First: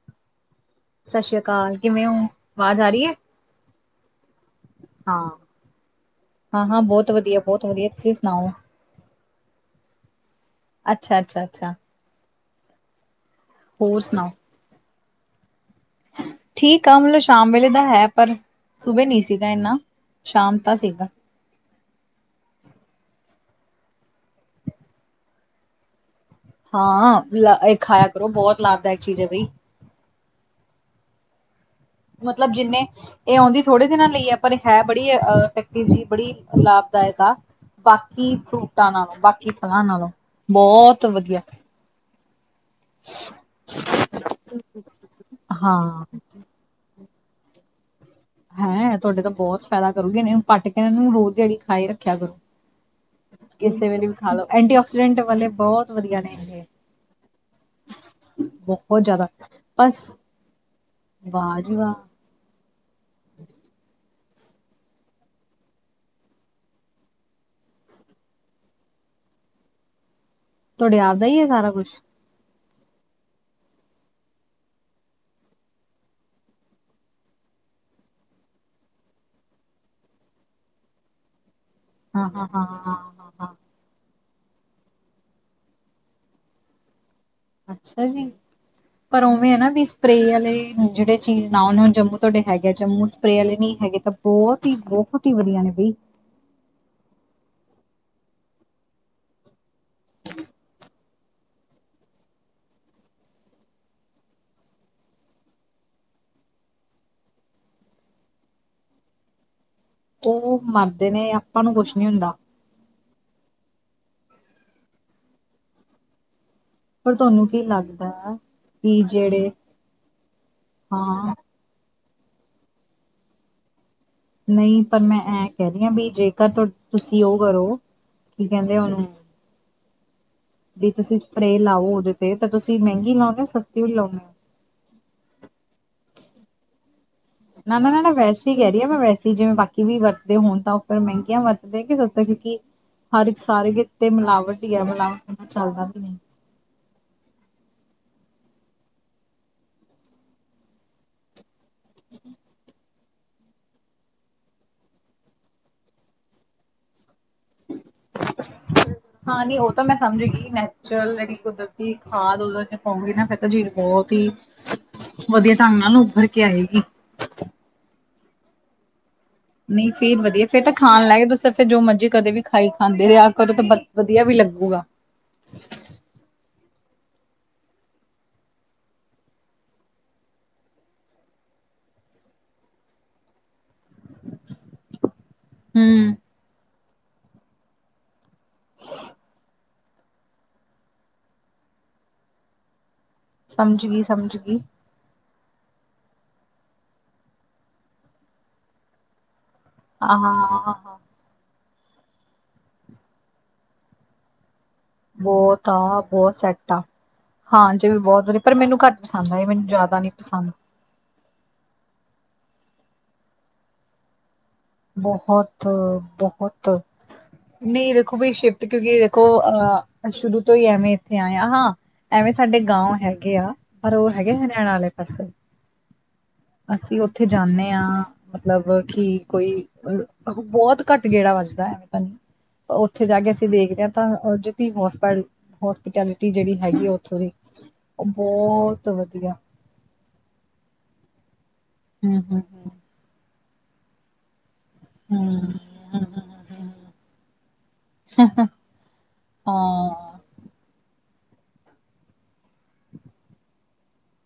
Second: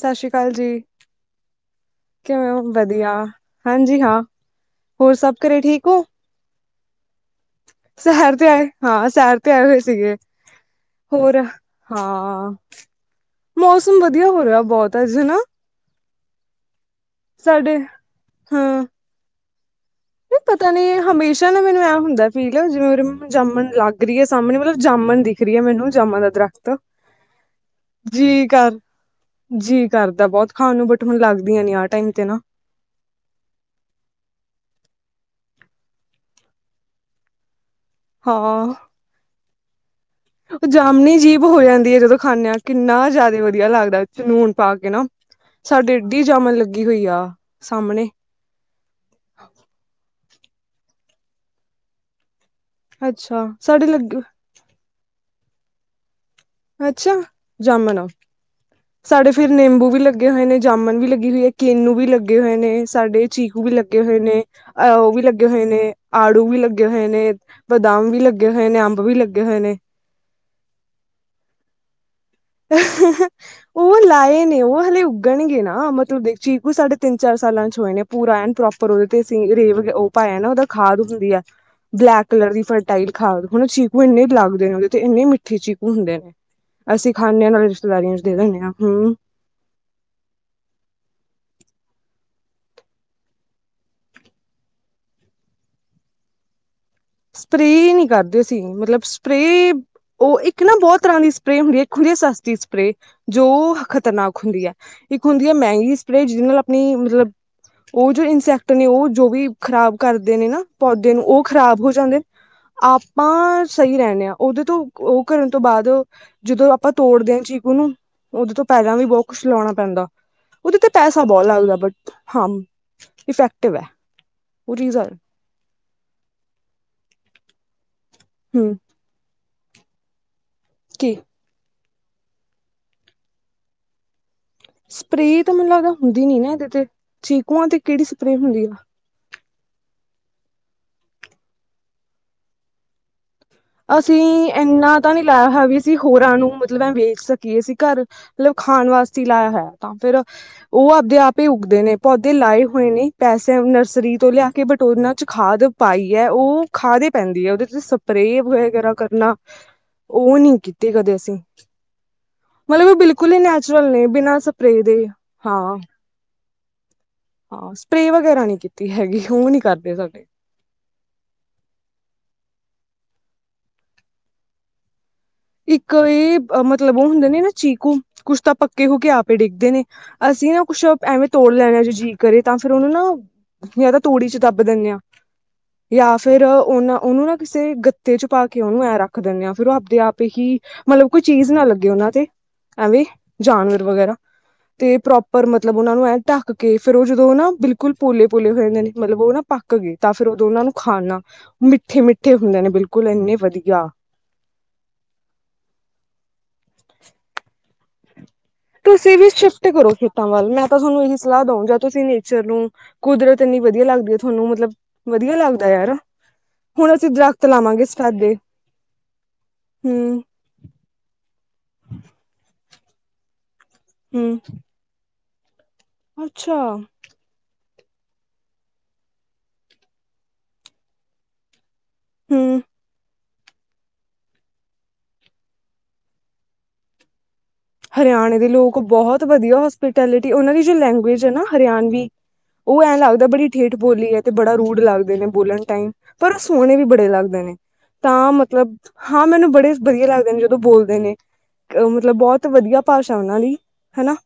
ਸਤਿ ਸ਼੍ਰੀ ਅਕਾਲ ਜੀ ਸਤਿ ਸ੍ਰੀ ਅਕਾਲ ਹੋ ਕਿਵੇਂ ਆਵਾਜ਼ ਆ ਰਹੀ ਹੈ? ਵਧੀਆ। ਹਾਂਜੀ ਹਾਂ ਹੋਰ ਸਭ ਘਰੇ ਠੀਕ ਹੋ। ਹਾਂ ਹਾਂ ਬਹੁਤ ਵਧੀਆ! ਬਹੁਤ ਵਧੀਆ ਤੁਸੀਂ ਸਹਿਰ ਤੇ ਸੁਣਾਓ ਆਏ ਹਾਂ ਸਹਿਰ ਤੇ ਆਏ ਹੋਏ ਸੀਗੇ ਅੱਛਾ-ਅੱਛਾ ਹੋਰ ਅੱਛਾ ਅੱਛਾ। ਹਾਂ! ਹੋਰ ਮੌਸਮ ਸੁਣਾਓ? ਵਧੀਆ ਹੋ ਰਿਹਾ ਬਹੁਤ ਅੱਜ ਨਾ। ਠੀਕ ਆ ਮਤਲਬ ਸ਼ਾਮ ਵੇਲੇ ਦਾ ਹੈ ਪਰ ਹਾਂ, ਸੁਬੇ ਨੀ ਸੀਗਾ ਇੰਨਾ। ਨਹੀਂ ਸ਼ਾਮ ਪਤਾ ਤਾਂ ਨੀ ਸੀਗਾ ਹਮੇਸ਼ਾ ਨਾ ਮੈਨੂੰ ਐਂ ਹੁੰਦਾ ਫੀਲ ਹੈ ਜਿਵੇਂ! ਜਾੰਮਣ ਲੱਗ ਰਹੀ ਹੈ ਸਾਹਮਣੇ ਮਤਲਬ ਜਾੰਮਣ ਦਿਖ ਰਹੀ ਹੈ ਮੈਨੂੰ ਜਮਣ ਦਾ! ਰੱਖ ਹਾਂ ਲ ਇਹ ਖਾਇਆ ਕਰੋ ਜੀ ਬਹੁਤ ਕਰ ਲਾਭਦਾਇਕ ਚੀਜ਼ ਹੈ ਬਈ ਜੀ ਕਰਦਾ ਬਹੁਤ ਖਾਣ ਨੂੰ। ਹੁਣ ਲੱਗਦੀਆਂ ਨੇ ਆਟ। ਮਤਲਬ ਜਿੰਨੇ ਇਹ ਆਉਂਦੀ ਥੋੜੇ ਦਿਨਾਂ ਲਈ ਹੈ ਪਰ ਹੈ। ਬੜੀਫੈਕਟਿਵ ਜ ਬੜੀ ਲਾਭਦਾਇਕ ਆ ਬਾਕੀ ਹਾਂ, ਫਰੂਟਾਂ ਨਾਲ ਬਾਕੀ। [inaudible] ਉਹ ਬਹੁਤ ਜਾਮਣੀ ਵਧੀਆ ਜੀਭ ਹੋ ਜਾਂਦੀ ਹੈ ਜਦੋਂ ਖਾਂਦੇ ਹਾਂ ਕਿੰਨਾ ਜਿਆਦਾ ਵਧੀਆ ਲੱਗਦਾ ਨੂਨ ਪਾ ਕੇ ਨਾ। ਸਾਡੇ ਹਾਂ ਏਡੀ ਜਾਮਣ ਲੱਗੀ ਹੋਈ ਆ ਸਾਹਮਣੇ। ਹੈਂ ਤੁਹਾਡੇ ਤਾਂ ਬਹੁਤ ਫਾਇਦਾ ਕਰੂਗੀ ਇਹ ਪੱਟ ਕੇ ਇਹ ਨੂੰ ਰੋਜ਼ ਦਿੜੀ ਖਾਈ ਰੱਖਿਆ ਕਰੋ। ਅੱਛਾ ਸਾਡੇ ਕਿਸੇ ਵੇਲੇ ਵੀ ਲੱਗੇ ਖਾ ਲੋੋ ਐਂਟੀ ਆਕਸੀਡੈਂਟ ਵਾਲੇ ਬਹੁਤ ਵਧੀਆ ਨੇ! ਇਹ ਅੱਛਾ ਜਾਮਣ ਆ ਬਹੁਤ ਜ਼ਿਆਦਾ ਸਾਡੇ ਫਿਰ ਨਿੰਬੂ ਬਸ ਵੀ ਲੱਗੇ ਹੋਏ ਨੇ। ਜਾਮਣ ਵੀ ਲੱਗੀ ਹੋਈ ਹੈ ਵਾਹ ਜੀ ਵਾਹ ਕੇਨੂ ਵੀ ਲੱਗੇ ਹੋਏ ਨੇ ਸਾਡੇ ਚੀਕੂ ਵੀ ਲੱਗੇ ਹੋਏ ਨੇ। ਨੇਹ ਉਹ ਵੀ ਲੱਗੇ ਹੋਏ ਨੇ ਆੜੂ ਵੀ ਲੱਗੇ ਹੋਏ ਨੇ ਬਦਾਮ ਵੀ ਲੱਗੇ ਹੋਏ ਨੇ ਅੰਬ ਵੀ! ਲੱਗੇ ਹੋਏ ਨੇ। ਤੁਹਾਡੇ ਆਪਦਾ ਹੀ ਹੈ ਸਾਰਾ ਕੁਛ! ਉਹ ਲਾਏ ਨੇ ਉਹ ਹਲੇੇ ਉੱਗਣਗੇ ਨਾ ਮਤਲਬ ਦੇਖ ਚੀਕੂ ਸਾਢੇ ਤਿੰਨ ਚਾਰ। ਸਾਲਾਂ ਚ ਹੋਏ ਨੇ ਪੂਰਾ ਐ ਪ੍ਰੋਪਰ ਉਹਦੇ ਤੇ [unintelligible] ਪਾਇਆ ਨਾ ਉਹ ਖਾਦ ਹੁੰਦੀ ਹੈ। ਬਲੈਕ ਹਾਂ ਹਾਂ ਕਲਰ ਦੀ ਹਾਂ ਹਾਂ ਫਰਟਾਈਲ। ਹਾਂ ਹਾਂ [unintelligible] ਲੱਗਦੇ ਨੇ ਉਹਦੇ ਤੇ ਇੰਨੇ ਮਿੱਠੇ ਚੀਕੂ ਹੁੰਦੇ ਨੇ ਅਸੀਂ! ਖਾਂਦੇ ਹਾਂ ਨਾਲ ਅੱਛਾ ਰਿਸ਼ਤੇਦਾਰੀਆਂ ਚ ਜੀ ਦੇ ਦਿੰਦੇ ਹਾਂ ਹਮ ਪਰ ਉਵੇਂ ਹੈ ਨਾ ਵੀ ਸਪਰੇ ਆਲੇ ਜੇੜੇ ਚੀਜ਼ [unintelligible] ਹੁਣ ਜੰਮੂ। ਤੁਹਾਡੇ ਹੈਗੇ ਜੰਮੂ ਸਪਰੇ ਵਾਲੇ ਨਹੀਂ ਹੈਗੇ ਤਾਂ ਬਹੁਤ ਹੀ ਬਹੁਤ ਹੀ ਵਧੀਆ ਨੇ ਬਈ। ਸਪਰੇਅ ਨਹੀਂ ਕਰਦੇ ਅਸੀਂ ਮਤਲਬ ਸਪਰੇਅ ਉਹ ਇੱਕ ਨਾ ਬਹੁਤ। ਤਰ੍ਹਾਂ ਦੀ ਸਪਰੇ ਹੁੰਦੀ ਹੈ ਇੱਕ ਹੁੰਦੀ ਹੈ ਸਸਤੀ ਸਪਰੇਅ ਜੋ ਖ਼ਤਰਨਾਕ ਹੁੰਦੀ ਹੈ ਇੱਕ ਹੁੰਦੀ ਹੈ ਮਹਿੰਗੀ। ਸਪ੍ਰਰੇ ਜਿਹਦੇ ਨਾਲ ਆਪਣੀ ਮਤਲਬ ਉਹ ਜੋ ਇਨਸੈਕਟ ਨੇ ਉਹ ਜੋ ਵੀ। ਖ਼ਰਾਬ ਕਰਦੇ ਨੇ ਉਹ ਨਾ ਮਰਦੇ ਪੌਦੇ ਨੂੰ ਨੇ ਉਹ ਆਪਾਂ ਖ਼ਰਾਬ ਹੋ। ਕੁਛ ਨੀ ਜਾਂਦੇ ਹੁੰਦਾ ਆਪਾਂ ਸਹੀ ਰਹਿੰਦੇ ਆਾਂ ਉਹਦੇ ਤੋਂ ਉਹ ਕਰਨ ਤੋਂ ਬਾਅਦ। ਜਦੋਂ ਆਪਾਂ ਪਰ ਤੋੜਦੇ ਹਾਂ ਤੁਹਾਨੂੰ ਕੀ ਚੀਕੂ ਨੂੰ ਲੱਗਦਾ ਉਦੋਂ ਤੋਂ ਪੈਲਾਂ ਕਿ ਵੀ ਬਹੁਤ ਕੁਛ ਜਿਹੜੇ ਲਾਉਣਾ ਪੈਂਦਾ। ਉਹਦੇ ਤੇ ਪੈਸਾ ਹਾਂ ਬਹੁਤ ਲੱਗਦਾ ਬਟ ਹਾਂ ਇਫੈਕਟਿਵ ਹੈ। ਉਹ ਨਹੀਂ ਚੀਜ਼ ਪਰ ਹੈ ਮੈਂ ਐ ਕਹਨਿ ਆ ਵੀ ਜੇਕਰ ਤੁ ਤੁਸੀਂ ਉਹ ਕਰੋ! ਕੀ ਹੂੰ ਕਹਿੰਦੇ ਓਹਨੂੰ! ਵੀ ਕੀ ਤੁਸੀਂ ਸਪਰੇ ਲਾਓ ਉਹਦੇ ਤੇ ਤਾਂ ਤੁਸੀਂ ਮਹਿੰਗੀ ਲਾਉਂਦੇ ਹੋ ਸਸਤੀ ਵੀ ਲਾਉਂਦੇ ਹੋ। ਸਪਰੇ ਤਾਂ ਮੈਨੂੰ ਲੱਗਦਾ ਹੁੰਦੀ ਨੀ ਨਾ ਇਹਦੇ ਤੇ। ਚੀਕੂਆਂ ਨਾ, ਤੇ ਨਾ, ਨਾ, ਕਿਹੜੀ ਨਾ ਸਪਰੇਅ ਵੈਸ ਹੀ ਹੁੰਦੀ ਕਹਿ ਰਹੀ ਆ ਮੈਂ ਵੈਸ। ਜਿਵੇਂ ਬਾਕੀ ਵੀ ਵਰਤਦੇ ਹੋਣ ਤਾਂ ਉਹ ਫੇਰ ਮਹਿੰਗੀਆਂ ਵਰਤਦੇ ਕੇ ਸਸਤੀ ਕਿਉਂਕਿ ਹਰ ਇੱਕ। ਸਾਰੇ ਕਿਤੇ ਅਸੀਂ ਮਿਲਾਵਟ ਹੀ ਹੈ ਏਨਾ ਤਾਂ ਮਿਲਾਵਟ ਨੀ ਬਿਨਾਂ ਲਾਇਆ ਹੋਯਾ ਵੀ ਚੱਲਦਾ ਅਸੀਂ ਨਹੀਂ ਹੋਰਾਂ ਨੂੰ ਮਤਲਬ ਵੇਚ ਸਕੀਏ ਅਸੀ ਘਾਰ। ਮਤਲਬ ਖਾਣ ਵਾਸਤੇ ਲਾਇਆ ਹੋਇਆ। ਤਾਂ ਫਿਰ ਉਹ ਆਪਦੇ ਆਪ ਹੀ ਉੱਗਦੇ ਨੇ, ਪੌਦੇ ਲਾਏ ਹੋਏ ਨੇ। ਪੈਸੇ ਨਰਸਰੀ ਤੋਂ ਲਿਆ ਕੇ ਬਟ ਓਹਨਾ ਚ ਖਾਦ ਪਾਈ ਏ। ਉਹ ਖਾਦ ਈ ਪੈਂਦੀ ਏ, ਉਹਦੇ 'ਤੇ ਸਬ ਹਾਂ, ਨਈ ਉਹ ਤਾਂ ਮੈਂ ਸਮਝ ਉਹ ਗਈ। ਨਹੀਂ ਕੀਤੀ ਕਦੇ ਨੈਚੁਰਲ ਜੇੜੀ ਅਸੀਂ ਕੁਦਰਤੀ ਖਾਦ ਉਦੇ ਚ ਮਤਲਬ ਉਹ ਪਾਉਣੀ। ਬਿਲਕੁਲ ਫਿਰ ਹੀ ਤਾਂ ਜੀ ਨੈਚੁਰਲ ਨੇ ਬਹੁਤ ਹੀ ਬਿਨਾਂ ਸਪਰੇਅ ਦੇ ਵਧੀਆ। ਹਾਂ ਢੰਗ ਨਾਲ ਨੂੰ ਉੱਭਰ ਕੇ ਆਏਗੀ। ਹਾਂ, ਸਪ੍ਰੇ ਵਗੈਰਾ ਨਹੀਂ ਕੀਤੀ ਹੈਗੀ। ਉਹ ਨਹੀਂ ਕਰਦੇ ਫੇਰ ਸਾਡੇ ਵਧੀਆ। ਫੇਰ ਤਾਂ ਖਾਣ [unintelligible] ਫਿਰ ਜੋ ਮਰਜੀ, ਕਦੇ ਵੀ ਖਾਈ ਖਾਂਦੇ ਰਿਹਾ। [unintelligible] ਵਧੀਆ ਵੀ ਲੱਗੂਗਾ। ਇੱਕ ਇਹ ਮਤਲਬ- ਮਤਲਬ ਉਹ ਹੁੰਦੇ ਨੇ, ਨਾ ਚੀਕੂ ਕੁਛ ਤਾਂ ਪੱਕੇ ਹੋ ਕੇ ਆਪ ਡਿੱਗਦੇ ਨੇ, ਅਸੀਂ ਨਾ ਕੁੱਛ ਐਵੇਂ ਤੋੜ ਲੈਣਾ। ਅੱਛਾ, ਜੀਅ ਕਰੇ ਤਾਂ ਫ਼ਿਰ ਉਹਨੂੰ ਨਾ- ਜਾਂ ਤਾਂ ਤੂੜੀ ਚ ਦੱਬ ਦੇਣੇ ਆਂ। ਹੂੰ ਜਾਂ ਫਿਰ ਓਹਨਾ- ਉਹਨੂੰ ਨਾ ਕਿਸੇ ਗੱਤੇ ਚ ਪਾ ਕੇ ਉਹਨੂੰ ਐਂ ਰੱਖ ਦੇਣੇ ਆਂ। ਫਿਰ ਉਹ ਆਪਦੇ ਆਪ- ਹੀ ਮਤਲਬ ਕੋਈ ਚੀਜ਼ ਨਾ, ਲੱਗੇ ਉਹਨਾਂ ਤੇ ਐਵੇਂ- ਜਾਨਵਰ- ਸਮਝ ਗਈ ਵਗੈਰਾ, ਸਮਝ ਗਈ ਤੇ ਪ੍ਰੋਪ ਪਰ ਮਤਲਬ ਉਹਨਾ ਨੂੰ ਐਂ ਢੱਕ ਕੇ ਫਿਰ ਉਹ ਜਦੋਂ ਨਾ ਬਿਲਕੁਲ ਪੋਲੇ- ਪੋਲੇ ਹੋਏ ਜਾਂਦੇ ਨੇ, ਮਤਲਬ ਉਹ ਨਾ- ਪੱਕ ਗਏ, ਤਾਂ ਹਾਂ ਫਿਰ ਹਾਂ ਉਦੋਂ ਉਹਨਾਂ ਨੂੰ ਹਾਂ ਹਾਂ ਖਾਣਾ। ਮਿੱਠੇ -ਮਿੱਠੇ ਹੁੰਦੇ ਨੇ, ਬਿਲਕੁਲ ਇੰਨੇ ਵਧੀਆ। ਬਹੁਤ ਆ ਬਹੁਤ ਸੈੱਟ ਆ। ਹਾਂ ਜੇ ਵੀ ਬਹੁਤ ਵਾਰੀ ਤੁਸੀਂ ਵੀ ਸ਼ਿਫਟ ਕਰੋ। ਖੇਤਾਂ ਵੱਲ ਮੈਂ ਤਾਂ ਤੁਹਾਨੂੰ ਇਹੀ ਸਲਾਹ ਦਊ। ਜਾਂ ਤੁਸੀਂ ਚਲੋ, ਕੁਦਰਤ ਇੰਨੀ ਵਧੀਆ ਲੱਗਦੀ। ਤੁਹਾਨੂੰ ਮਤਲਬ ਵਧੀਆ ਲੱਗਦਾ ਬਹੁਤ ਹੈ। ਯਾਰ ਬਹੁਤ ਹੁਣ ਅਸੀਂ ਦਰਖਤ ਲਾਵਾਂਗੇ। ਸਫੈਦੇ ਉਹ ਅ ਹੂੰ ਸ਼ੁਰੂ ਤੋਂ ਹੀ ਐਵੇਂ, ਇੱਥੇ ਆਇਆ ਹਾਂ। ਐਵੇਂ ਸਾਡੇ- ਗਾਓ ਹੈਗੇ ਆ। ਪਰ ਉਹ ਹੈਗੇ ਹੂੰ ਹਰਿਆਣਾ ਵਾਲੇ ਪਾਸੇ। ਅੱਛਾ ਅਸੀਂ ਉੱਥੇ ਜਾਣੇ ਆਂ। ਮਤਲਬ ਕਿ- ਕੋਈ -ਅ ਬਹੁਤ ਘੱਟ ਗੇੜਾ ਵੱਜਦਾ ਏ। ਨ ਹੂੰ ਉੱਥੇ ਜਾ ਕੇ। ਦੇਖਦੇ ਹਾਂ। ਤਾਂ [unintelligible] ਹੋਸਪੀਟੈਲਿਟੀ ਜੇੜੀ ਹੈਗੀ ਆ। ਉੱਥੋਂ ਦੀ ਉਹ ਹਰਿਆਣੇ ਦੇ ਲੋਕ ਬਹੁਤ ਬਹੁਤ ਵਧੀਆ। ਹੋਸਪੀਟੈਲਿਟੀ ਉਹਨਾਂ ਦੀ ਜੋ ਲੈਂਗੂਏਜ ਹੈ, ਨਾ ਹਰਿਆਣਵੀ ਹਮ ਹਮ ਹਮ ਉਹ ਐਂ ਲੱਗਦਾ, ਬੜੀ ਠੇਠ ਬੋਲੀ ਹੈ। 'ਤੇ ਬੜਾ ਰੂੜ- ਲੱਗਦੇ ਨੇ ਹਮ ਬੋਲਣ ਟਾਈਮ, ਪਰ ਉਹ ਸੋਹਣੇ ਵੀ ਬੜੇ ਲੱਗਦੇ ਨੇ। ਤਾਂ, ਮਤਲਬ ਹਾਂ ਮੈਨੂੰ ਬੜੇ ਵਧੀਆ ਹਾਂ ਲੱਗਦੇ ਨੇ, ਜਦੋਂ ਬੋਲਦੇ ਨੇ। ਮਤਲਬ ਬਹੁਤ ਵਧੀਆ ਭਾਸ਼ਾ ਉਹਨਾਂ ਦੀ ਹੈਨਾ।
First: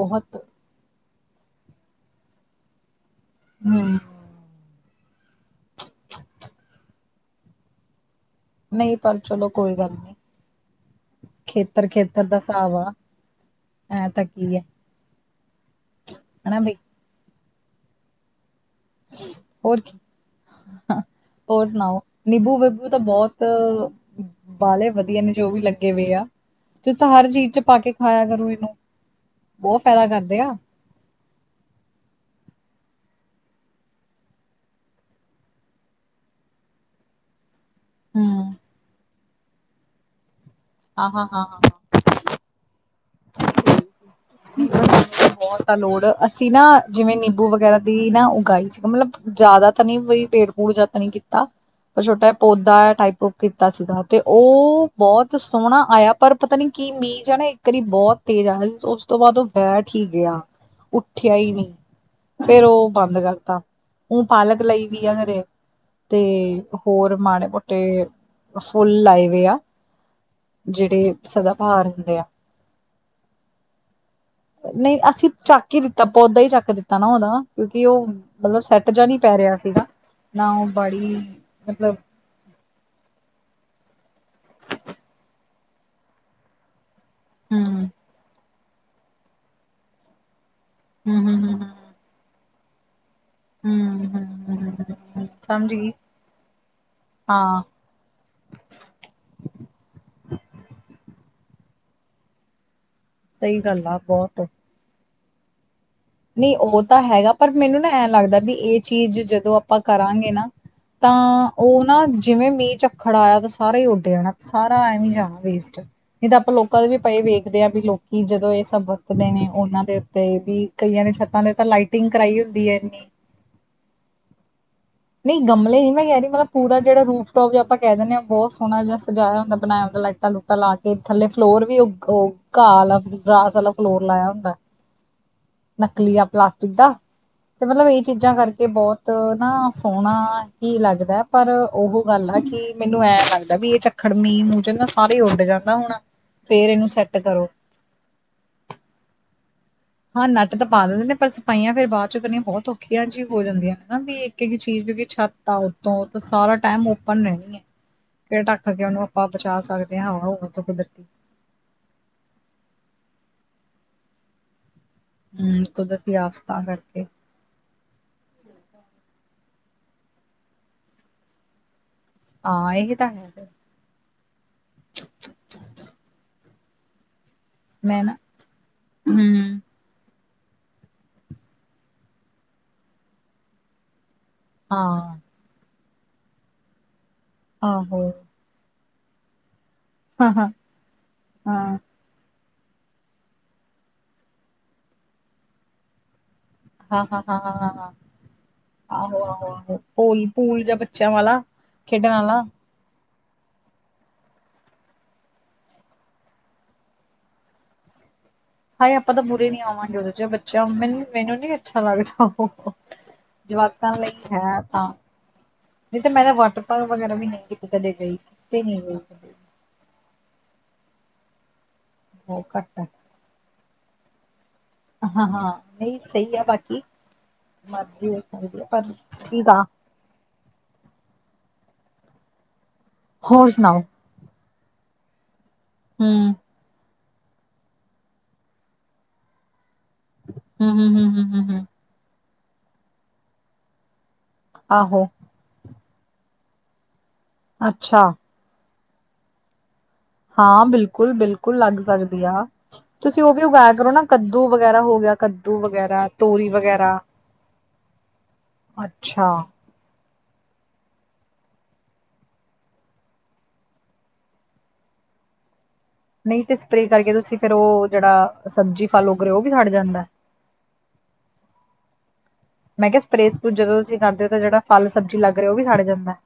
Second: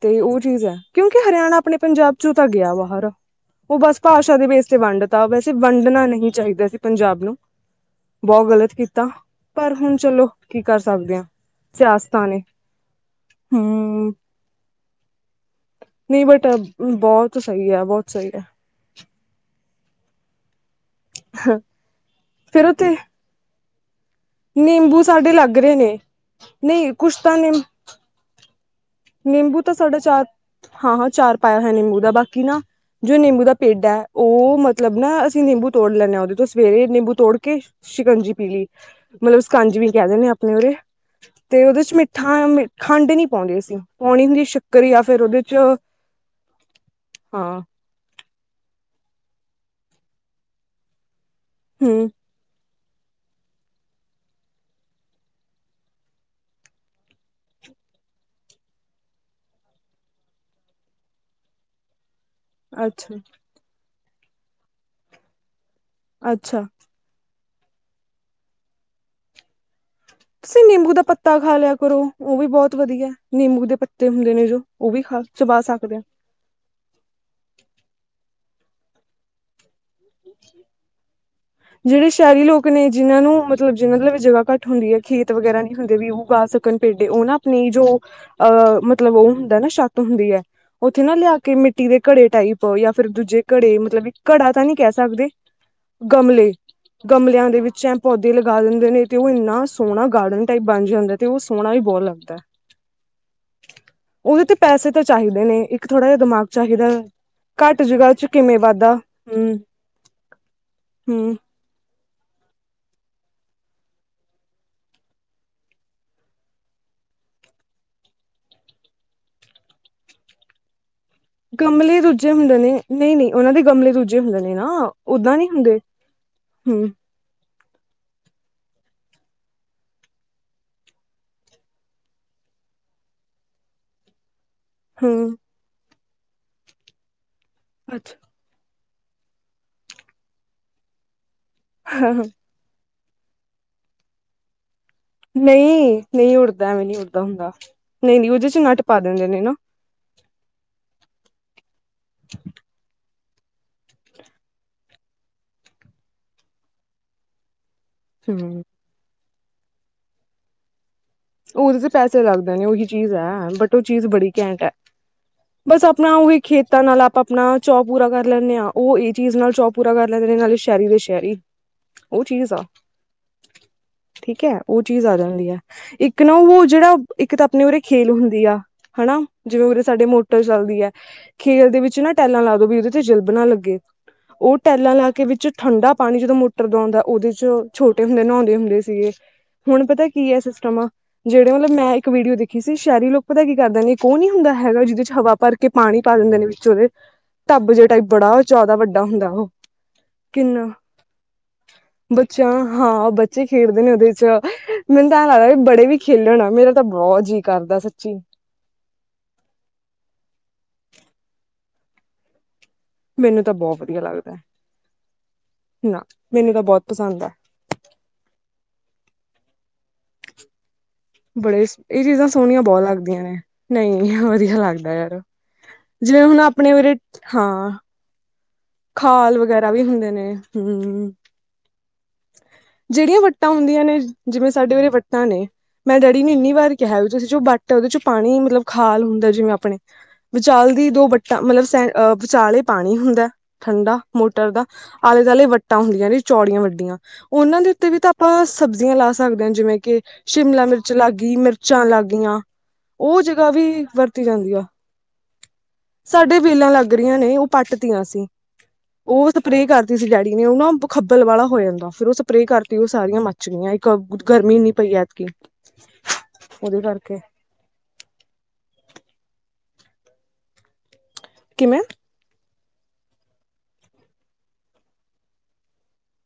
'ਤੇ ਉਹ ਚੀਜ਼ ਆ। ਕਿਉਂਕਿ, ਹਰਿਆਣਾ ਆਪਣੇ ਪੰਜਾਬ ਚੋ ਤਾਂ ਗਿਆ। ਬਾਹਰ ਉਹ ਹਮ ਬਸ ਭਾਸ਼ਾ ਦੇ ਬੇਸ ਤੇ ਵੰਡ- ਤਾ, ਵੈਸੇ ਵੰਡਣਾ ਨਹੀਂ ਚਾਹੀਦਾ ਸੀ। ਪੰਜਾਬ ਨੂੰ- ਬਹੁਤ ਗਲਤ ਨਹੀਂ ਕੀਤਾ। ਪਰ ਚਲੋ ਪਰ ਕੋਈ ਗੱਲ ਹੁਣ ਨਹੀਂ ਚਲੋ ਕੀ ਕਰ ਸਕਦੇ ਆਂ। ਖੇਤਰ ਸਿਆਸ ਖੇਤਰ ਦਾ ਨਾਲ਼ੇ, ਹਿਸਾਬ ਆ ਐ ਹੂੰ ਤਾਂ ਕੀ ਹੈ ਨਹੀਂ, ਬਟ ਹਨਾ ਬਈ ਬਹੁਤ ਸਹੀ ਹੈ। ਬਹੁਤ ਸਹੀ ਹੈ। ਹੋਰ ਕੀ, ਹੋਰ ਸੁਣਾਓ। ਨੀਂਬੂ ਫੇਰ ਬਿਬੂ ਉਥੇ ਤਾਂ ਬਹੁਤ ਬਾਲੇ ਨਿੰਬੂ ਵਧੀਆ ਨੇ, ਸਾਡੇ ਜੋ ਲੱਗ ਵੀ ਰਹੇ ਲੱਗੇ ਨੇ ਵੇ ਆ। ਨਹੀਂ ਤੁਸੀ ਤਾਂ ਹਰ ਚੀਜ਼ ਚ ਪਾ ਕੇ ਖਾਇਆ ਕਰੋ। ਇਹਨੂੰ- ਨਿੰੰਬੂ ਤਾਂ, ਬਹੁਤ ਸਾਡਾ ਫਾਇਦਾ ਕਰਦੇ ਆ। ਚਾਰ- ਹਾਂ, ਹਾਂ ਅਚਾਰ ਪਾਇਆ ਹੋਇਆ। ਨਿੰਬੂ ਦਾ ਬਾਕੀ ਨਾ- ਜੋ ਨਿੰੰਬੂ ਦਾ ਪੇਡਾ ਏ। ਉਹ ਮਤਲਬ ਨਾ ਅਸੀਂ ਨਿੰੰਬੂ ਤੋੜ ਲੈਂਦੇ ਆਂ। ਉਹਦੇ ਤੋਂ ਸਵੇਰੇ ਨਿੰੰਬੂ ਤੋੜ ਕੇ- ਸ਼ਿਕੰਜੀ ਹੂੰ। ਪੀਲੀ, ਮਤਲਬ ਸ਼ਿਕਜਵੀਂ ਵੀ ਕਹਿ ਦਿਣੇ ਆਂ। ਆਪਣੇ ਉਰੇ ਹਾਂ ਹਾਂ ਹਾਂ 'ਤੇ ਹਾਂ ਉਹਦੇ ਚ ਮਿੱਠਾ ਮ- ਖੰਡ ਨੀ ਪਾਉਂਦੇ ਸੀ। ਪਾਉਣੀ ਹੁੰਦੀ ਜਾਂ ਫਿਰ ਉਹਦੇ ਚ ਬਹੁਤ ਤਾਂ ਲੋੜ, ਅਸੀਂ ਨਾ ਜਿਵੇਂ ਨਿੰੰਬੂ ਹਾਂ ਵਗੈਰਾ ਦੀ ਨਾ ਉਗਾਈ ਸੀ। ਮਤਲਬ- ਜ਼ਿਆਦਾ ਤਾਂ ਨਹੀਂ, ਪੇੜ ਪੂੜ ਜਾਂ ਤਾਂ ਨੀ ਕੀਤਾ। ਪਰ ਹਮ ਛੋਟਾ ਜਿਹਾ ਪੌਦਾ। ਟਾਈਪ ਓਫ ਕੀਤਾ ਸੀਗਾ। 'ਤੇ ਉਹ ਬਹੁਤ ਸੋਹਣਾ ਆਇਆ। ਪਰ ਪਤਾ ਨੀ ਕੀ ਮੀਂ ਜਾਂ ਨਾ- ਕਰੀਬ ਬਹੁਤ ਤੇਜ਼ ਆਇਆ ਈ। ਸੋਂ ਉਸ ਤੋਂ ਬਾਅਦ ਉਹ ਬੈਠ ਹੀ ਗਿਆ। ਉੱਠਿਆ ਹੀ ਨਹੀਂ। ਫੇਰ ਉਹ ਬੰਦ ਅੱਛਾ ਕਰਤਾ। ਉ, ਪਾਲਕ ਲਈ ਵੀ ਆ ਹਰੇ। 'ਤੇ ਅੱਛਾ ਹੋਰ ਮਾੜੇ ਮੋਟੇ ਫੁੱਲ ਲਾਏ ਵਏ ਆ। ਤੁਸੀਂ ਨਿੰਬੂ ਦਾ ਜਿਹੜੇ ਪੱਤਾ ਸਦਾ ਖਾ ਲਿਆ ਬਹਾਰ ਕਰੋ ਹੁੰਦੇ ਆ। ਉਹ ਵੀ ਬਹੁਤ ਵਧੀਆ ਨਿੰਬੂ ਦੇ ਪੱਤੇ ਹੁੰਦੇ ਨੇ ਜੋ ਉਹ ਨਹੀਂ, ਵੀ ਖਾ ਅਸੀਂ ਚਬਾ ਚੱਕ ਹੀ ਸਕਦੇ ਦਿੱਤਾ। ਪੌਦਾ ਹੀ ਚੱਕ ਦਿੱਤਾ, ਨਾ ਉਹਦਾ- ਕਿਉਂਕਿ ਉਹ ਮਤਲਬ ਸੈੱਟ ਜਾ ਨੀ ਪੈ ਰਿਹਾ ਸੀਗਾ। ਨਾ ਉਹ ਬੜੀ ਮਤਲਬ ਜਿਹੜੇ ਸ਼ਹਿਰੀ ਲੋਕ ਨੇ ਜਿਨਾਂ ਨੂੰ ਮਤਲਬ ਜਿਹਨਾਂ ਨੂੰਲਬ ਜਗ੍ਹਾ ਘੱਟ ਹੁੰਦੀ ਹੈ ਖੇਤ ਵਗੈਰਾ ਨਹੀਂ ਹੁੰਦੇ ਵੀ ਉਹ ਗਾ ਸਕਣ ਪੇਡੇ ਉਹ ਨਾ ਆਪਣੀ ਜੋ ਹਮ ਅਹ ਮਤਲਬ ਉਹ ਹੁੰਦਾ ਨਾ ਛੱਤ ਹੁੰਦੀ ਹੈ ਉੱਥੇ ਨਾ ਹਮ ਲਿਆ ਕੇ ਹਮ ਹਮ ਮਿੱਟੀ ਦੇ ਘੜੇ ਟਾਈਪ ਜਾਂ ਫੇਰ ਦੂਜੇ ਘੜੇ ਹਮ ਮਤਲਬ ਹਮ ਘੜਾ ਤਾਂ ਨੀ ਹਮ ਕਹਿ ਹਮ ਸਕਦੇ ਸਮਝ ਗਈ ਗਮਲੇ। ਗਮਲਿਆਂ ਦੇ ਹਾਂ ਵਿੱਚ ਐ ਪੌਦੇ ਲਗਾ ਦਿੰਦੇ ਨੇ ਤੇ ਉਹ ਇੰਨਾ ਸੋਹਣਾ ਗਾਰਡਨ ਟਾਈਪ ਬਣ ਜਾਂਦਾ। ਤੇ ਉਹ ਸੋਹਣਾ ਵੀ ਬਹੁਤ ਲੱਗਦਾ ਹੈ। ਸਹੀ ਗੱਲ ਆ ਬਹੁਤ ਤਾਂ ਚਾਹੀਦੇ ਨੇ ਇੱਕ ਥੋੜ੍ਹਾ ਜਿਹਾ ਦਿਮਾਗ ਨਹੀਂ ਉਹ ਚਾਹੀਦਾ ਤਾਂ ਹੈਗਾ ਪਰ ਮੈਨੂੰ ਘੱਟ ਨਾ ਐਂ ਜਗ੍ਹਾ ਚ ਲੱਗਦਾ ਵੀ ਕਿਵੇਂ ਇਹ ਵੱਧਦਾ ਚੀਜ਼ ਹਮ ਜਦੋਂ ਆਪਾਂ ਕਰਾਂਗੇ ਨਾ ਹਮ ਤਾਂ ਉਹ ਨਾ ਜਿਵੇਂ ਮੀਂਹ ਚੱਖੜ ਆਇਆ ਤਾਂ ਸਾਰਾ ਹੀ ਉੱਡ ਜਾਣਾ ਸਾਰਾ ਐ ਜਾਣਾ ਵੇਸਟ ਇਹ ਤਾਂ ਆਪਾਂ ਲੋਕਾਂ ਦੇ ਵੀ ਪਏ ਵੇਖਦੇ ਆ ਵੀ ਲੋਕੀ ਜਦੋਂ ਇਹ ਸਭ ਵਤਦੇ ਨੇ ਉਹਨਾਂ ਦੇ ਉੱਤੇ ਵੀ ਕਈਆਂ ਨੇ ਛੱਤਾਂ ਦੇ ਤਾਂ ਗਮਲੇ ਲਾਈਟਿੰਗ ਦੁੱਜੇ ਕਰਾਈ ਹੁੰਦੇ ਹੁੰਦੀ ਨੇ ਹੈ ਇੰਨੀ ਨਹੀਂ ਨਹੀਂ ਉਹਨਾਂ ਦੇ ਗਮਲੇ ਦੂੱਜੇ ਹੁੰਦੇ ਨੇ ਨਾ। ਓਦਾਂ ਨਹੀਂ ਹੁੰਦੇ ਗਮਲੇ ਹੀ ਮੈਂ ਕਹਿ ਰਹੀ ਮਤਲਬ ਪੂਰਾ ਹਮ ਜਿਹੜਾ ਰੂਪ ਜ ਆਪਾਂ ਕਹਿ ਦਿੰਦੇ ਹਾਂ ਬਹੁਤ ਸੋਹਣਾ ਜਿਹਾ ਸਜਾਇਆ ਹੁੰਦਾ ਬਇਆਦਾ ਲਟਾ ਲੁਟਾ ਲਾ ਕੇ ਥੇ ਫਲੋਰ ਵੀ ਘਾਹ ਵਾਲਾ ਗਰਾਸ ਵਾਲਾ ਫਲੋਰ ਲਾਇਆ ਹੁੰਦਾ। ਹਮ ਨਕਲੀ ਆ ਪਲਾਸਟਿਕ ਦਾ ਤੇ ਮਤਲਬ ਇਹ ਚੀਜ਼ਾਂ ਕਰਕੇ ਬਹੁਤ ਨਾ ਸੋਹਣਾ ਹੀ ਲੱਗਦਾ ਹੈ ਪਰ ਉਹ ਅੱਛਾ ਗੱਲ ਆ ਕਿ ਮੈਨੂੰ ਐਂ ਲਗਦਾ ਵੀ ਇਹ ਚੱਖੜ ਮੀਂਹ ਮੂਜ ਨਹੀਂ ਨਹੀਂ ਉੱਡਦਾ ਐਵੇਂ ਨਹੀਂ ਸੈੱਟ ਉੱਡਦਾ ਕਰੋ ਹੁੰਦਾ ਨਹੀਂ ਨਹੀਂ ਉਹਦੇ ਚ ਨੱਟ ਪਾ ਦਿੰਦੇ ਨੇ ਨਾ। ਹਾਂ ਨੱਟ ਤਾਂ ਪਾ ਦਿੰਦੇ ਨੇ ਪਰ ਸਫਾਈਆਂ ਫੇਰ ਬਾਅਦ ਚੋ ਕਰਨੀਆ ਬਹੁਤ ਔਖੀਆਂ ਜਿਹੀ ਹੋ ਜਾਂਦੀਆਂ ਹਨਾ ਵੀ ਇੱਕ ਇੱਕ ਚੀਜ਼ ਕਿਉਂਕਿ ਛੱਤ ਆ ਉੱਤੋਂ ਸਾਰਾ ਟਾਈਮ ਓਪਨ ਰਹਿਣੀ ਹੈ। ਹਮ ਢੱਕ ਕੇ ਉਹਨੂੰ ਆਪਾਂ ਬਚਾ ਸਕਦੇ ਹਵਾ ਹੋਆ ਤੂੰ ਕੁਦਰਤੀ ਉਹਦੇ ਤੇ ਪੈਸੇ ਲੱਗਦੇ ਨੇ ਉਹੀ ਚੀਜ਼ ਹੈ ਬਟ ਉਹ ਚੀਜ਼ ਬੜੀ ਘੈਂਟ ਹੈ। ਹਮ ਬਸ ਆਪਣਾ ਕੁਦਰਤੀ ਉਹੀ ਆਫਤਾਂ ਖੇਤਾਂ ਨਾਲ ਕਰਕੇ ਆਪਾਂ ਆਪਣਾ ਚੋ ਪੂਰਾ ਕਰ ਲੈਂਦੇ ਹਾਂ ਉਹ ਇਹ ਚੀਜ਼ ਨਾਲ ਚੋਪ ਪੂਰਾ ਕਰ ਲੈਂਦੇ ਨੇ ਨਾਲੇ ਸ਼ਹਿਰੀ ਦੇ ਸ਼ਹਿਰੀ। ਉਹ ਚੀਜ਼ ਆ, ਹਾਂ ਇਹ ਤਾਂ ਹੈ ਫਿਰ ਠੀਕ ਹੈ। ਉਹ ਚੀਜ਼ ਆ ਜਾਂਦੀ ਹੈ ਇੱ ਉਹ ਜਿਹੜਾ ਇੱਕ ਤਾਂ ਆਪਣੇ ਉਰੇ ਮੈਂ ਖੇਲ ਨਾ ਹੁੰਦੀ ਆ ਹਨਾ ਹਮ ਜਿਵੇਂ ਉਰੇ ਸਾਡੇ ਮੋਟ ਚੱਲਦੀ ਹੈ ਖੇਲ ਦੇ ਵਿੱਚ ਨਾ ਟੈਲਾਂ ਲਾਦੋ ਵੀ ਉਹਦੇ ਤੇ ਜਿ ਜੀਲਬ ਨਾ ਲੱਗੇ। ਉਹ ਟੈਲਾਂ ਲਾ ਹਾਂ ਕੇ ਵਿੱਚ ਠੰਡਾ ਪਾਣੀ ਜਦੋਂ ਮੋਟਰ ਦਾ ਆਉਂਦਾ ਉਹਦੇ 'ਚ ਛੋਟੇ ਆਹੋ ਹੁੰਦੇ ਨਹਾਉਂਦੇ ਹੁੰਦੇ ਸੀਗੇ ਹੁਣ ਪਤਾ ਹਾਂ-ਹਾਂ, ਕੀ ਹੈ ਹਾਂ। ਸਿਸਟਮ ਆ ਜਿਹੜੇ ਮਤਲਬ ਮੈਂ ਇੱਕ ਵੀਡੀ ਉਹ ਦੇਖੀ ਸੀ ਸ਼ਹਿਰੀ ਲੋਕ ਪਤਾ ਕੀ ਕਰਦੇ ਨੇ ਇੱਕ ਉਹ ਨੀ ਹੁੰਦਾ ਹੈਗਾ ਜਿਹਦੇ 'ਚ ਹਵਾ ਭਰ ਕੇ ਪਾਣੀ ਪਾ ਲੈਂਦੇ ਨੇ। ਉਹਦੇ ਧੱਬ ਜ ਹਾਂ-ਹਾਂ-ਹਾਂ-ਹਾਂ-ਹਾਂ-ਹਾਂ, ਟਾਈਪ ਬੜਾ ਜ਼ਿਆਦਾ ਵੱਡਾ ਹੁੰਦਾ ਉਹ ਆਹੋ-ਆਹੋ-ਆਹੋ, ਪੂਲ-ਪੂਲ ਕਿੰਨਾ ਜਾਂ ਬੱਚਿਆਂ ਵਾਲਾ। ਖੇਡਣ ਆਲਾ। ਬੱਚਿਆਂ ਹਾਂ ਬੱਚੇ ਖੇਡਦੇ ਨੇ ਉਹਦੇ 'ਚ ਮੈਨੂੰ ਤਾਂ ਲੱਗਦਾ ਵੀ ਬੜੇ ਵੀ ਖੇਲਣ ਮੇਰਾ ਤਾਂ ਬਹੁਤ ਜੀਅ ਕਰਦਾ ਸੱਚੀ। ਹਾਏ ਆਪਾਂ ਤਾਂ ਪੂਰੇ ਨੀ ਆਵਾਂਗੇ ਉਹਦੇ 'ਚ ਬੱਚਿਆਂ ਮੈਨ ਮੈਨੂੰ ਨੀ ਅੱਛਾ ਲੱਗਦਾ ਉਹ। ਮੈਨੂੰ ਤਾਂ ਬਹੁਤ ਜਵਾਕਾਂ ਵਧੀਆ ਲਈ ਲੱਗਦਾ ਹੈ ਤਾਂ ਨਹੀਂ ਨਾ ਤੇ ਮੈਂ ਤਾਂ ਮੈਨੂੰ ਬਹੁਤ ਵਾਟਰਪਾਲ ਵਗੈਰਾ ਪਸੰਦ ਵੀ ਆ ਨਹੀਂ ਕਿਤੇ ਕਦੇ ਗਈਤੇ ਨਹੀਂ ਗਈ। ਬੜੇ ਇਹ ਚੀਜ਼ਾਂ ਸੋਹਣੀਆਂ ਬਹੁਤ ਲੱਗਦੀਆਂ ਨੇ ਨਹੀ ਹਾਂ ਜੀ ਹਾਂ। ਲੱਗਦਾ ਯਾਰ ਹਾਂ-ਹਾਂ, ਨਹੀਂ ਜਿਵੇਂ ਸਹੀ ਹੁਣ ਆ ਆਪਣੇ ਬਾਕੀ। ਵੇਰੇ ਹਾਂ ਮਰਜ਼ੀ ਹੋ ਸਕਦੀ ਆ ਪਰ ਖਾਲ ਠੀਕ ਆ, ਵਗੈਰਾ ਵੀ ਹੁੰਦੇ ਨੇ ਹਮ। ਜਿਹੜੀਆਂ ਹੋਰ ਵੱਟਾਂ ਸੁਣਾਓ? ਹੁੰਦੀਆਂ ਨੇ ਜਿਵੇਂ ਸਾਡੇ ਵੇਰੇ ਵੱਟਾਂ ਨੇ ਮੈਂ ਡੈਡੀ ਨੇ ਹੂੰ, ਇੰਨੀ ਵਾਰ ਕਿਹਾ ਜੇ ਚ ਵੱਟ ਹੈ ਉਹਦੇ ਚੋਂ ਪਾਣੀ ਮਤਲਬ ਖਾਲ ਹੁੰਦਾ ਜਿਵੇਂ ਆਪਣੇ ਵਿਚਾਲ ਦੀ ਦੋ ਵੱਟਾ ਮਤਲਬ ਹੂੰ-ਹੂੰ-ਹੂੰ-ਹੂੰ-ਹੂੰ, ਸ ਅਹ ਵਿਚਾਲ ਇਹ ਪਾਣੀ ਹੁੰਦਾ ਠੰਡਾ। ਮੋਟਰ ਦਾ ਆਹੋ, ਆਲੇ ਦੁਆਲੇ ਵੱਟਾਂ ਹੁੰਦੀਆਂ ਨੇ ਚੌੜੀਆਂ ਵੱਡੀਆਂ ਉਹਨਾਂ ਦੇ ਉੱਤੇ ਵੀ ਤਾਂ ਅੱਛਾ। ਆਪਾਂ ਸਬ ਜੀਆ ਲਾ ਸਕਦੇ ਹ ਜਿਵੇਂ ਕਿ ਸ਼ਿਮਲਾ ਹਾਂ ਮਿਰਚ ਲੱਗ ਬਿਲਕੁਲ ਗਈ ਬਿਲਕੁਲ ਮਿਰਚਾਂ ਲੱਗ ਸਕਦੀ ਗਈਆਂ, ਆ ਉਹ ਤੁਸੀਂ ਜਗ੍ਹਾ ਉਗਾਇਆ ਵੀ ਕਰੋ ਨਾ ਵਰਤੀ ਕੱਦੂ ਜਾਂਦੀ ਆ। ਵਗੈਰਾ ਹੋ ਗਿਆ ਕੱਦੂ ਵਗੈਰਾ ਸਾਡੇ ਤੋਰੀ ਵੇਲਾਂ ਲੱਗ ਵਗੈਰਾ ਰਹੀਆਂ ਨੇ ਉਹ ਪੱਟ ਤੀਆਂ ਸੀ, ਅੱਛਾ ਉਹ ਸਪਰੇਅ ਕਰਦੀ ਸੀ ਡੈਡੀ। ਉਹ ਨਾ ਖੱਬਲ ਵਾਲਾ ਹੋ ਜਾਂਦਾ ਫੇਿਰ ਉਹ ਸਪਰੇਅ ਕਰਤੀ ਉਹ ਸਾਰੀਆਂ ਮੱਚ ਗਈਆਂ, ਇੱਕ ਗਰਮੀ ਨੀ ਪਈ ਐਤਕੀ। ਨਹੀਂ ਤੇ ਸਪਰੇ ਕਰਕੇ ਤੁਸੀਂ ਫੇਿਰ ਉਹ ਜਿਹੜਾ, ਸਬਜ਼ੀ ਫਲੋ ਕਰੇ ਉਹ ਵੀ ਛੱੜ ਜਾਂਦਾ ਕਿਵੇਂ? ਮੈਂ ਕਿਹਾ ਸਪਰੇ ਸਪਰੂ ਜਦੋਂ ਤੁਸੀਂ ਕਰਦੇ ਹੋ ਤਾਂ ਜਿਹੜਾ ਫਲ ਸਬਜ਼ੀ ਲੱਗ ਰਿਹਾ ਉਹ ਵੀ ਸੜ ਜਾਂਦਾ ਹੈ?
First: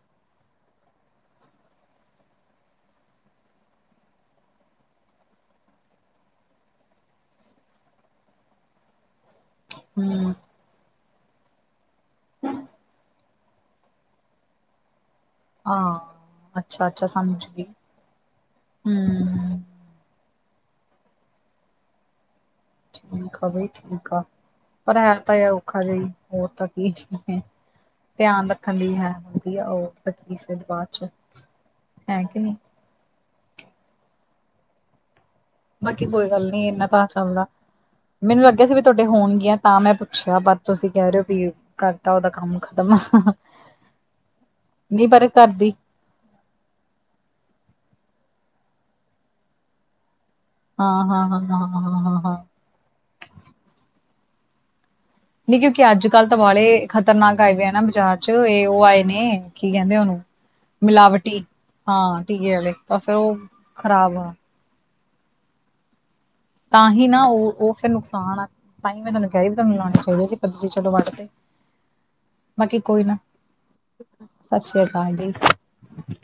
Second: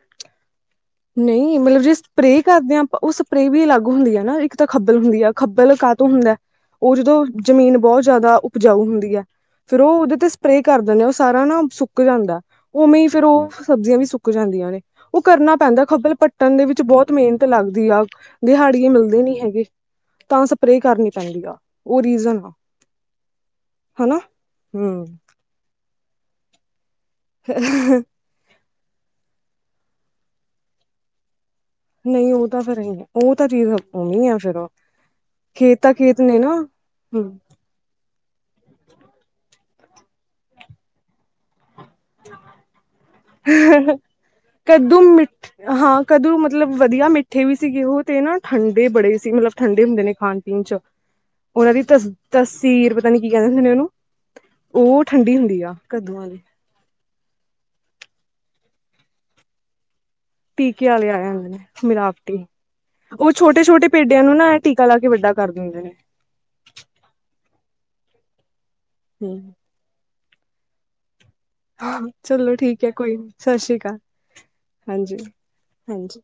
[inaudible] ਨਹੀਂ ਮਤਲਬ ਜੇ ਸਪਰੇਅ ਕਰਦੇ ਹਾਂ ਆਪਾਂ ਉਹ ਸਪਰੇ ਵੀ ਅਲੱਗ ਹੁੰਦੀ ਆ ਨਾ ਇੱਕ ਤਾਂ ਖੱਬਲ ਹੁੰਦੀ ਆ ਖੱਬਲ। ਤੋਂ ਹੁੰਦਾ ਹੈ, ਉਹ ਜਦੋਂ ਜਮੀਨ ਬਹੁਤ ਜ਼ਿਆਦਾ ਉਪਜਾਊ ਹੁੰਦੀ ਹੈ। ਫੇਰ ਉਹਦੇ ਤੇ ਹੂੰ ਸਪਰੇਅ ਕਰ ਦਿੰਦੇ ਆ। ਸਾਰਾ ਨਾ ਸੁੱਕ ਜਾਂਦਾ, ਉਵੇਂ ਫੇਰ ਉਹ ਸਬਜ਼ੀਆਂ ਵੀ ਸੁੱਕ ਜਾਂਦੀਆਂ ਨੇ ਉਹ ਕਰਨਾ ਪੈਂਦਾ ਹਾਂ ਖੱਬਲ ਪੱਟਣ ਦੇ ਵਿੱਚ ਅੱਛਾ ਅੱਛਾ ਬਹੁਤ ਮਿਹਨਤ ਸਮਝ ਗਈ ਲੱਗਦੀ ਆ, ਦਿਹਾੜੀਏ ਮਿਲਦੇ ਨੀ ਹੂੰ ਹੈਗੇ ਤਾਂ ਸਪਰੇ ਕਰਨੀ ਪੈਂਦੀ ਆ, ਉਹ ਰੀਜ਼ਨ ਆ ਠੀਕ ਆ ਬਈ ਠੀਕ ਹਨਾ ਆ, ਪਰ ਹਮ ਹੈ ਤਾਂ ਹੈ ਔਖਾ ਜਹੀ ਹੋਰ ਤਾਂ ਧਿਆਨ ਰੱਖਣ ਦੀ ਹੈ, ਵਧੀਆ ਉਹਲੀੇ ਬਾਅਦ ਚ। ਹੈ ਨਹੀਂ ਕਿ ਉਹ ਤਾਂ ਫਿਰ, ਉਹ ਤਾਂ ਚੀਜ਼ ਨੀ ਆ ਫਿਰ ਉਹ ਬਾਕੀ ਕੋਈ ਗੱਲ ਨੀ ਇੰਨਾ ਤਾਂ ਚੱਲਦਾ, ਮੈਨੂੰ ਲੱਗਿਆ ਸੀ ਵੀ ਤੁਹਾਡੇ ਹੋਣਗੀਆਂ। ਤਾਂ ਮੈਂ ਪੁੱਛਿਆ ਬ ਤੁਸੀਂ ਕਹਿ ਰਹੇ ਹੋ ਵੀ, ਕਰਦਾ ਉਹਦਾ ਕੰਮ ਖਤਮ। ਹਂ, ਹਂ। ਕਦੂ ਨਹੀਂ ਪਰ ਮਿੱਠ, ਕਰਦੀ ਹਾਂ ਕਦੂ ਮਤਲਬ ਵਧੀਆ ਮਿੱਠੇ ਵੀ ਸੀਗੇ ਉਹ। ਤੇ ਨਾ ਠੰਡੇ ਬੜੇ ਸੀ ਮਤਲਬ ਠੰਡੇ ਹੁੰਦੇ ਨੇ ਖਾਣ ਪੀਣ ਚ, ਹਾਂ ਹਾਂ ਹਾਂ ਹਾਂ ਉਹਨਾਂ ਦੀ ਹਾਂ ਤਸ ਹਾਂ ਹਾਂ ਤਸੀਰ ਪਤਾ ਨ ਕੀ ਕਹਿ ਦ ਹੁੰਦੇ ਉਹਨੂੰ, ਉਹ ਠੰਡੀ ਨਹੀਂ ਹੁੰਦੀ ਆ ਕਿਉਂਕਿ ਅੱਜ ਕੱਦੂਆਂ ਕੱਲ੍ਹ ਤਾਂ ਦੀ ਵਾਲੇ ਖਤਰਨਾ ਗ ਆਏ ਪ ਨਾ ਬਾਜ਼ਾਰ ਚ ਇਹ ਉਹ ਆਏ ਨੇ, ਕੀ ਕਹਿੰਦੇ ਉਹਨੂੰ ਟੀਕੇ ਵਾਲੇ ਆ ਮਿਲਾਵਟੀ ਜਾਂਦੇ ਨੇ ਹਾਂ ਮਿਲਾਵਟੀ, ਟੀਕੇ ਵਾਲੇ ਤਾਂ ਫਿਰ ਉਹ ਛੋਟੇ-ਛੋਟੇ ਖ਼ਰਾਬ ਪੇਡਿਆਂ ਆ ਨੂੰ ਨਾ ਟੀਕੇ ਕਲਾ ਕੀ ਵੱਡਾ ਕਰ ਦਿੰਦੇ ਹੈ। ਤਾਂ ਹੀ ਨਾ ਉਹ ਉਹ ਫੇਰ ਨੁਕਸਾਨ ਆ, ਤਾਂ ਹੀ ਮੈਂ ਤੁਹਾਨੂੰ ਕਹਿ ਰਹੀ ਵੀ ਤੁਹਾਨੂੰ ਲਾਉਣੇ ਚਾਹੀਦੇ ਜ। ਚਲੋ ਵਡਦੇ। ਹ ਚਲੋ ਠੀਕ ਹੈ ਕੋਈ ਨੀ ਸਤਿ ਸ਼੍ਰੀ ਅਕਾਲ, ਸਤਿ ਸ੍ਰੀ ਅਕਾਲ ਹਾਂਜੀ। ਜੀ ਹਾਂਜੀ।